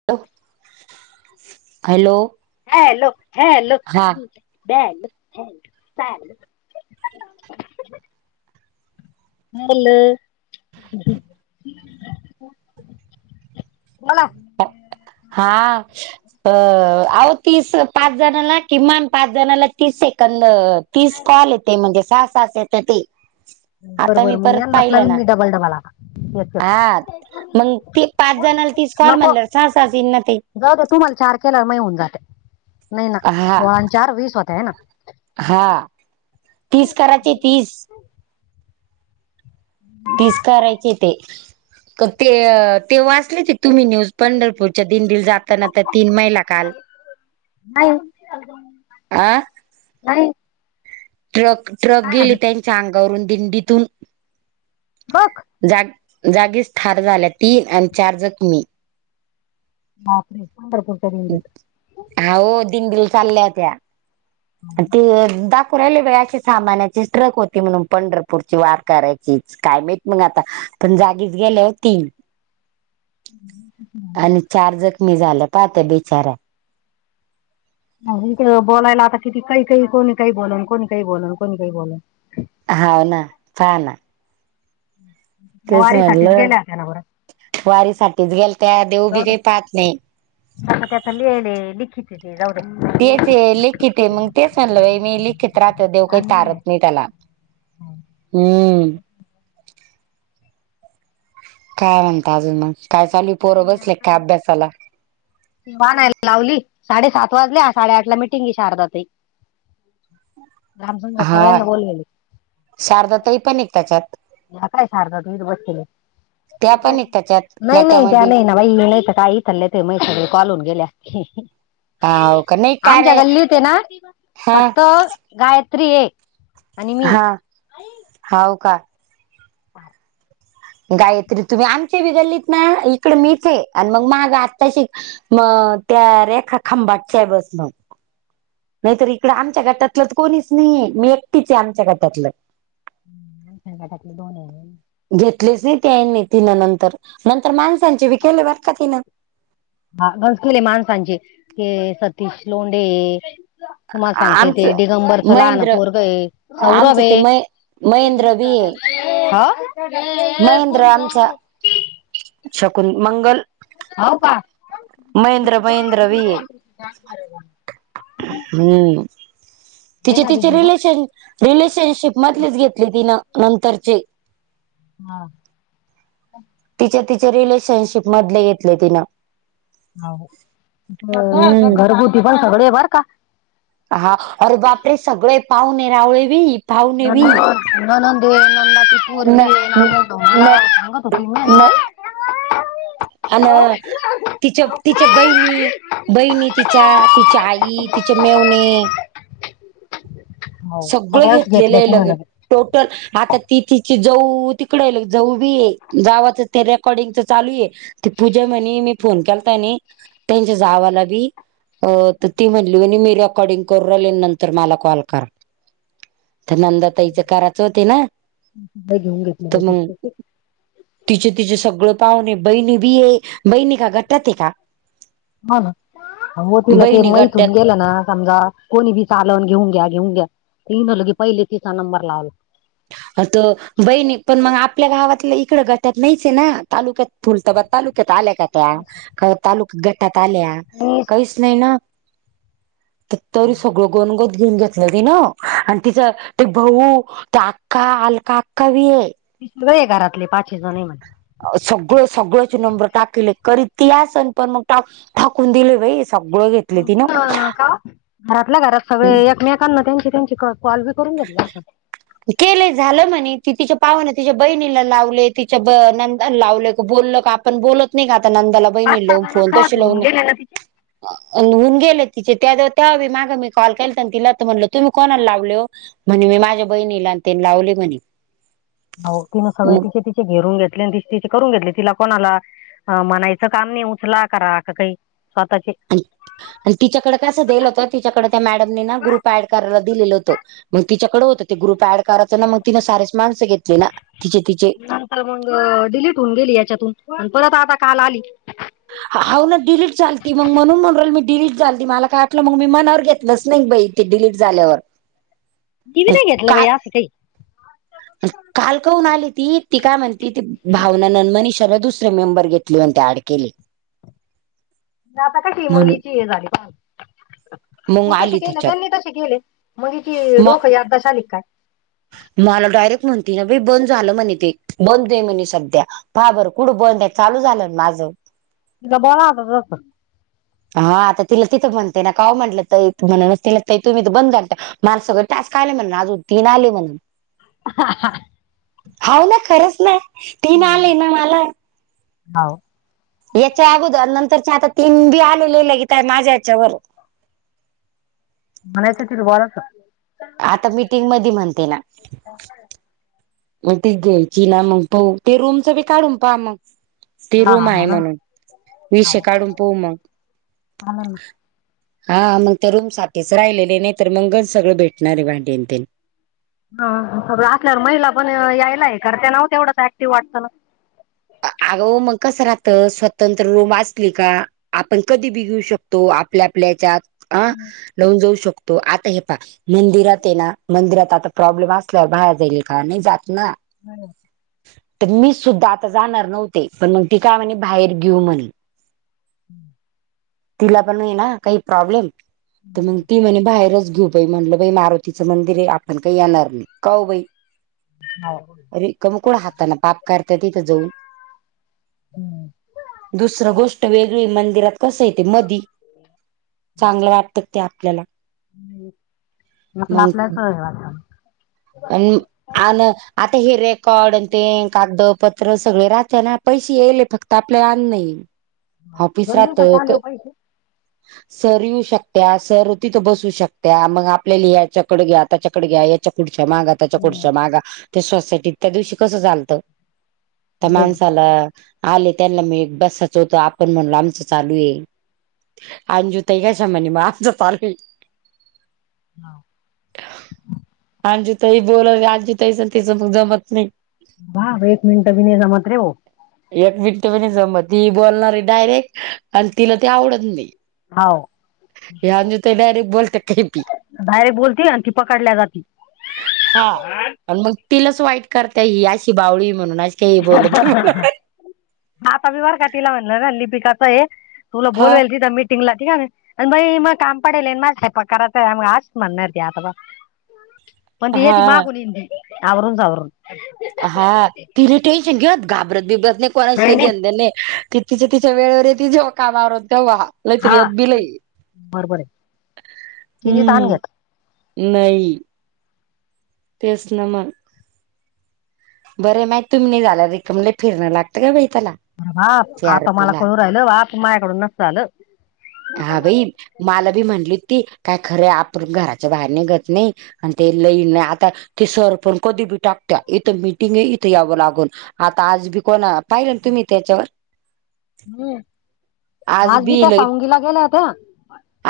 [unintelligible] Hello hello, hello. हा [unintelligible] [unintelligible] [unintelligible] बोला. हा अ आवं, तीस पाच जणाला, किमान पाच जणाला, तीस सेकंद तीस कॉल येते. म्हणजे सहा सास येत, ते. बर आता मी बर मग परत यांनाच पाहिलं लावीन ना. मी डबल डबल आता एक एक हा. मग, ती पाच जणाला तीस कॉल मनल्यावर, सहा सहास येईन ना ताई. जाऊद्या तुम्हाला चार केल्यावर मग होऊन जाते. नाही ना. हा सोळा आन चार वीस होत, है ना हा. तीस करायचे तीस. तीस करायचे ते. ते, ते वाचले ते तुम्ही न्यूज. पंढरपूरच्या दिंडीला जात त्यानत तीन महीला काल. नाही आ नाही. ट्रक, ट्रक काय गेली झालं त्यांच्या अंगावरून, दिंडीतून. बघ जाग, जागीच ठार झाल्या, तीन. आणि चार जखमी. बापरे! [unintelligible] अहो, दिंडीला चालल्या हो. ते दा [unintelligible] अशी सामानची ट्रक होती म्हणून पंढरपूरची वार करायचीच. काय ब मग आता. पण जागीच गेल्या, तीन. आणि चार जखमी झाल्या. पाहा त्या बिचाऱ्या. तिथं. बोलायला आता किती काही -काही कोणी काही बोलन, कोणी काही बोलन, कोणी काही बोलन. हा ना. पाहा ना. [inaudible] तेच म्हटलं. गेल्या होत्या ना बरं वारीसाठीच गेलत्या. देऊ बी काही पाहत नाही. आ त्या लिहिले. लिखित ते जाऊद्या. तेचय. लिखितय, मग तेच म्हणलं बाई मी, लिखित राहतं देव काही आणि काय तारत नाही त्याला. हम्म. काय, म्हणता अजून मग. काय चालू काही पोरं बसले नाही. का [unintelligible] ना अभ्यासाला? बानायला लावली. साडे सात वाजल्या. साडेआठ ला मिटिंगय शारदाताई. [inaudible] [unintelligible] सगळ्यांना बोललेले. शारदाताई, पणयत त्याच्यात. ह्या काय, शारदाताई इथं बसलेल. त्या पण इथेच नाही, नाही. त्या नाही ना बाई, नाही तर का इतरले ते मै कॉलून गेल्या. [unintelligible] हाव का नाही का आमच्या रे गल्लीतय ना, हा फक्त गायत्रीय. हा. हाव का. [unintelligible] गायत्री तुम्ही. आमचे बि गल्लीत ना, इकड मीचय. आणि मग मागं आत्ताशी म त्या रेखा खांबाटच्या, बस मग. नाहीतर इकडं, आमच्या गटातलं तर कोणीच नाही. मी एकटीचय, आमच्या गटातलं. गटातले दोनय. घेतलेच नाही, तेनी तिनं नंतर. नंतर माणसांचे बी केले बर का तिनं. हा घसकले माणसांचे ते सतीश लोंडे तु म्हा सांगते ते आमचं दिगंबर च लहान महेंद्र पोरग सौरभ आमचं ते आहे महे र महेंद्र बी आहे रे पुर शकुून मंगल हो का महेंद्र महेंद्र विये हम् दे तिचे ना तिचे दीदी ग. रिलेशन रिलेशनशिप मधलीच घेतली तिनं नंतरची हा तिच्या तिच्या रिलेशन् शिप मधले घेतले तिनं हाव. हम्म ते पण सगळे बर का हा अर बा आपले सगळे पाहून ये रावळे व न न ननाचीरगी न ये नामतो मला न सांगत होती मी अ तिच तिच्या बहिणी बहिणी तिच्या तिच्या आई तिचे मेवणे हो सगळं सगळ्याच घेतलेलं घेतल्या आहे तिनं लगे टोटल आता तीथिची जाऊ तिकडे जाऊ बी ये जावच ते रेकॉर्डिंगच चालू आहे त पूजा म्हणे मी फोन केला त्यानी त्यांच्या जावाला बी अ तर ती म्हणली म्ह मी र अकॉर्डिंग करून राले नंतर मला कॉल करा तर नंदा तईच्या कराच होते ना लय घेऊन घेतले तर मग दिसते तिचे तिचे सगळं पाहुणे आहे बहिणी बी आहे बहिणी का घटात आहे का हो ना हो तिला ते बहिणी गट्ट्यात मैथून गेलं ना समजा कोणी बी चालून घेऊन घ्या घेऊन घ्यानल की पहिले तिसरा नंबर लावला अ त बहिणी पण मग आपल्या गावातलं इकडं गटात नाहीच आहे ना तालुक्यात तुलतबाद तालुक्या आल्या का तालुका्या गटात आल्या मी काहीच नाही ना तरी सगळं गनगत घेऊन घेतलं ती ना आणि तिचं ते भाऊ त्या अक्का अलका अक्का ब आहे ते सगळे आहे घरातले पाचे जण आहे म्ह सगळं सगळंच नंबर टाकले करीत या सण पण मगा टाकून दिले बाई सगळं घेतले माती तिन ना का घरातल्या घरात सगळे एकमेकांना त्यांची त्यांची क कॉल बी करून दिली अस केलंय झालं म्हणे त तिच्या पावाने तिच्या बहिणीला लावले तिच्या ब नंदा लावलं बोलल का आपण बोलत नाही का आता नंदाला पाच बहिणी सहा लावून जण फोन सहज तशी होऊन लावून गेले ना तिचे होऊन गेले तिचे त्या त्यावेळी माग मी कॉल केल तिला तर म्हटलं तुम्ही कोणाला लावल म्हणे मी माझ्या बहिणीलातेनी लावली म्हणे हो तिनं सगळे मग तिचे तिचे घेरून घेतले आणि ति तिचे करून घेतले तिला कोणा आला म्हनायचं काम नाही उचला करा का काही स्वतःचे आणि तिच्याकडे कसं दलं होत तिच्याकडे त्या मॅडमनी ना ग्रुप ऍड करायला दिलेलं होतं मग तिच्याकडे होतं ते ग्रुप ऍड करायचं ना मग तिनें सारेच माणस घेतले ना तिचे तिचे नंतर मग डिलीट होऊन गेली याच्यातून परत आता काल आली हा ना डिलीट चालती मग म्हणून म्हणल मी डिलीट चालती मला काय आटलं मग मी मनावर घेतलंच नाही बाई ते डिलीट झाल्यावर दिवी नाही घेतलं बा या स काही कालकवून आली ती ती काय म्हणती ती भावना ननमनी शला दुस मेंबर घेतली म्हते अडकेली आता काय म्हणून शिमंगीची हे झाली का मग तू कसे आली केलं त्याच्यात. त्यांनी तसे केले मग तची म डोक ह आता शालिक काय मला डायरेक्ट म्हणती ना बंद झालं म्हणे ते बंद आहे म्हणे सध्या ह बरं कुठं बंद आहे, चालू झालं ना माझं. तिला बोला होता तस हा आता तिला तिथं म्हणते ना काऊ म्हटलं तर म्हण तिला तुम्ही तर बंद जाता. मला सगळं टस्क आले म्हणून अजून तीन आले म्हणून हाव ना खरंच ना तीन आले ना मला. हौ याच्या अगोदर नंतरच्या आता तिनबी आलेले लकीताय माझ्या यायाच्यावर म्हणायचं त बाराच आता मीटिंग मध्ये म्हणते ना मग ती घ्यायची ना मग पाहु, रूमचं बी काढून पहा मग ती हा रूम हा आहे म्हणा म्हणून विषय काढून पाहू मग ह ना [unintelligible] हा मग ते रूम साठीच राहिलेले, नाही तर मगच सगळं भेटणार आहे भांडीन तेन हा खरं असल्यावर महिला पण यायलाय कारण त्या नव्हत्या तेवढंच ऍक्टिव्ह वाटत ना अगं मग कसं राहत स्वतंत्र रूम असली का आपण कधी बि घेऊ शकतो आपल्या आपल्या हेच्यात अ लावून जाऊ शकतो आता हे पाहा. मंदिरात ये ना मंदिरात आता प्रॉब्लेम असल्यावर बाहेर जाईल का? नाही जात ना. हम्म तर मी सुद्धा आता जाणार नव्हते, पण मग ती काय म्हणे बाहेर घेऊ म्हणे. हम्म तिला पण ना काही प्रॉब्लेम तर मग ती म्हणे बाहेरच घेऊ. त म्हणलं बाई मारुतीचं मंदिर आहे, आपण काही येणार नाही काउ बाई. ह रिकम कोळ हातान पाप करत्या तिथं जाऊन. हम्म दुसरं गोष्ट वेगळी मंदिरात कसंय ते मधी चांगलं वाटतं ते आपल्याला मग आपल्यास [unintelligible] आणि आन आता हे रेकॉर्ड ते कागदपत्र सगळे राहते ना पैसे याले फक्त ती आपल्या आण नाही ऑफिस दोन राहत दिवसाचे आले हो पैसे सर येऊ शकत्या, सर होती तर बसू शकत्या, मग आपल्याली याच्या कड घ्या, त्याच्याकड घ्या याच् घ्या पुढच्या मागा, त्याच्या पुढच्या मागा, त्या सोसायटीत त्या दिवशी कसं झालतं? त्या माणसाला आले त्यांना मी बसाच होत आपण म्हणलो आमचं चालू आहे. आंजुताई कश्या म्हणे मग आमचा चालू आहे. हा आंजी ताई बोलल आंजी ताई चं आणि तिचं मग जमत नाही. ह एक मिनट बी नाहीय जमत रे व एक मिनट प जम ती बोलणार आहे डायरेक्ट आणि तिला ते आवडत नाही. हाव हे आंजी तर डायरेक्ट बोलत काही पी डयरेक्ट बोलती आणि ती पकडल्या जाती. हा आणि मग तिलाच वाईट करता ही अशी बावळी म्हणूनशी हा आता मी वारका तला म्हणल ना लिपिकाचं आहे. तुला हा. बोलवेल तिथ मि टिंगला ठीक आहे ना मग मग काम पडेल माझ स्वयंपाक कराचा मग आज म्हणालती आता ब [unintelligible] पण ती येते मागून येतीआवरून -सवरून हा तिने टेन्शन घेत घाबरत -बिबरत नाही, कोणाशी काय घेणं -देण नाही. कि तिच् - तिच्या वेळेवर ति जेव्हा कामावर होत तेव्हा लैतरीि हा आत बिलय, बरोबर आहे तिने ताण हम्म घेत नाही तेच नामा बरे माय तुम्ही झाल्या रिकमले फिरणं लागतं का बाई त्याला अरे बाप सी आर आता मला पीला कळू राहिलं बाप माया्याकडून नस आलं हा भाई मला बी म्हंली ती काय खरं आपण घराच्या बाहेर नि घत नाही आणि ते लईन नाही आता ते सर पण कधी बी टाकत इथं मिीटिंग आहे इथे यावं लागून आता आज बी कोणा पाहिलं तुम्ही त्याच्यावर हम्म आज बी त्या सावंगीला गेल्या होत्या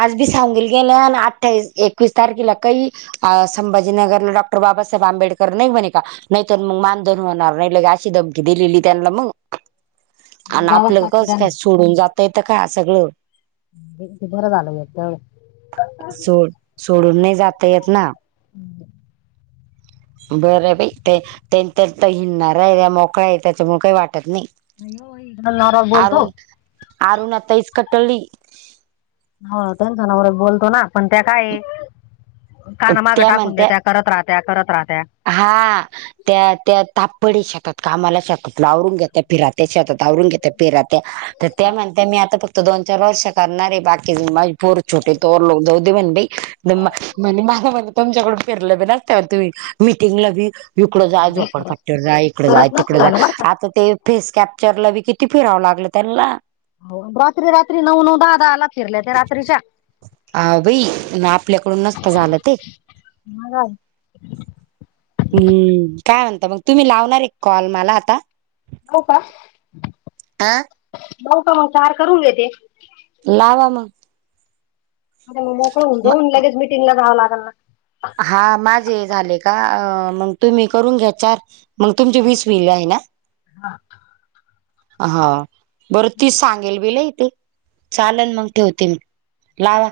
आज बी सांगल गेले आणि अठ्ठावीस एकवीस तारखेला काही अ संभाजीनगरला डॉक्टर बाबासाहेब आंबेडकर नाही बने का नाहीतर मग मानधन होणार नाही लगाशी धमकी दिलेली त्यांना मग मग आणि जावंच आपलं लागतं कस काय त्यांना सोडून जातयेत काय सगळ बर झा आल भट सोड सोडून नाही जाता येत ना हम् बरं बा ते त्यां हिडणार आहे त्या मोकळा आहे त्याच्यामुळे काही वाटत नाही ह नराज बोलतो आर ना तईस कटली हो टन्सन बोलतो ना पण त्या काय काना मागं त्या टाकून द्या म्हणत्या त्या करत राहत्या करत राहत्या हा त्या त्या तापडी शकात कामाला शकात लावरून घेत त्या फिरत त्याच्या आता तावरून घेत पेरा त्या तर त्या म्हणत मी आताक्त तर दोन चार वर्ष करणारे बाकी माज पूर छटे तोोक जाऊ दे बण म्हणे माझ म्ह तुमच्याकड फिरलं बी नसतवर तुम्ही मिीटिंगला बी इकडं जाय नाही रे खरंच झोपडपट्टीवर जाय इकडं खरंच जाय नसत तिकडें झालं जाय बर का आता ते फेस कॅप्चरला बी किती फिरावं लागलं त्यांना हो रात्री रात्री नऊ नऊ दहा दहा आला फिरल्या ते रात्रीच्या आवेही ना आपल्याकडून नसत झालं ते ह काल हम्म काय म्हणत मग तुम्ही लावणार एक कॉल मला आता बाऊ का आ बाऊ का मग चार करून घेते लाव म अरे मग मोकळून जाऊन लगेच मीटिंग ला जावं लागेल ना हा माझे झाले का मग तुम्ही करून घ्या चार मग तुमची वीस वल आहे ना हा बरं ती सांगेल बिल इ तेे चालन मग ठेवते मी लावा